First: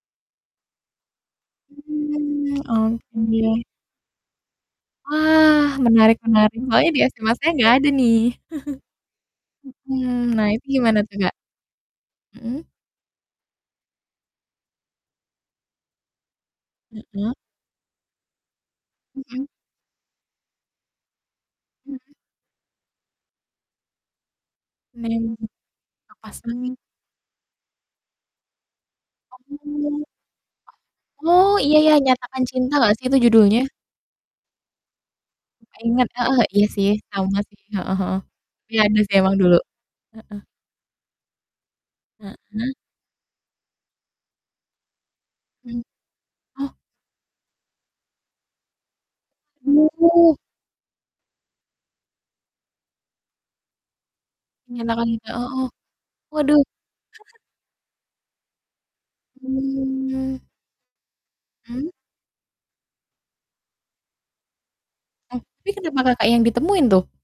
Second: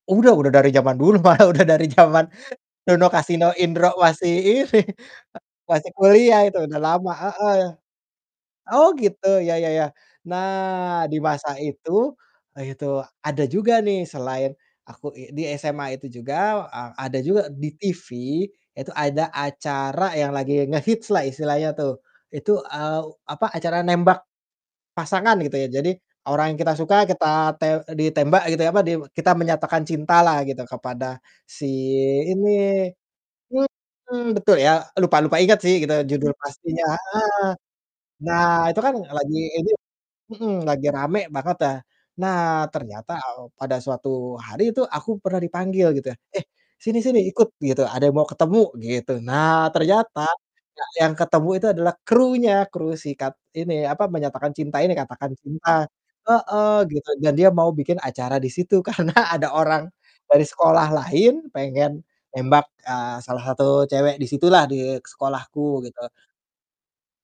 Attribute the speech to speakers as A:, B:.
A: Udah udah dari zaman dulu malah udah dari zaman
B: Mmm,
A: Dono, Kasino,
B: oke.
A: Indro masih ini,
B: Wah,
A: masih
B: menarik
A: kuliah
B: menarik,
A: itu udah
B: soalnya di
A: lama,
B: SMA saya
A: heeh.
B: gak ada nih.
A: Oh, gitu ya ya ya,
B: Mhm, nah itu gimana
A: nah
B: tuh,
A: di
B: Kak?
A: masa itu, ah
B: Mhm.
A: itu ada juga nih selain aku i di SMA itu juga a ada
B: Mhm.
A: juga di TV itu ada
B: Mhm.
A: acara yang lagi ngehits lah istilahnya tuh.
B: Mhm.
A: Itu, eee, apa, acara nembak
B: Nemenin,
A: pasangan gitu ya, jadi
B: Oh
A: orang yang kita
B: pasangain.
A: suka kita te eee, ditembak gitu ya, apa, kita
B: Oh.
A: menyatakan
B: Oh.
A: cinta lah gitu kepada
B: Oh
A: si
B: iya iya, Nyatakan Cinta
A: ini
B: gak sih itu judulnya?
A: mhm, betul ya, lupa-lupa inget
B: Gak
A: sih kita
B: inget,
A: judul
B: heeh, iya
A: pastinya
B: sih sama
A: heeh,
B: sih, heeh heeh,
A: nah itu
B: iya
A: kan
B: ada sih emang
A: lagi
B: dulu,
A: ini
B: heeh.
A: mhm, lagi rame banget ya. Nah
B: Heeh.
A: ternyata, eee, pada suatu hari itu aku pernah
B: Hmm,
A: dipanggil gitu ya, "Eh
B: oh.
A: sini-sini ikut" gitu, "ada yang mau ketemu," gitu. Nah ternyata
B: Oh
A: ya yang ketemu itu adalah krunya, kru sikat ini apa, menyatakan cinta ini,
B: Nyatakan Cinta,
A: Katakan
B: oh.
A: Cinta,
B: Waduh.
A: heeh, gitu dan dia mau bikin acara di situ karena ada orang
B: Hmm.
A: dari sekolah lain
B: Hmm.
A: pengen nembak, eee, salah satu cewek di situlah, di
B: Ah, tapi
A: sekolahku
B: kenapa,
A: gitu.
B: Kakak, yang ditemuin tuh?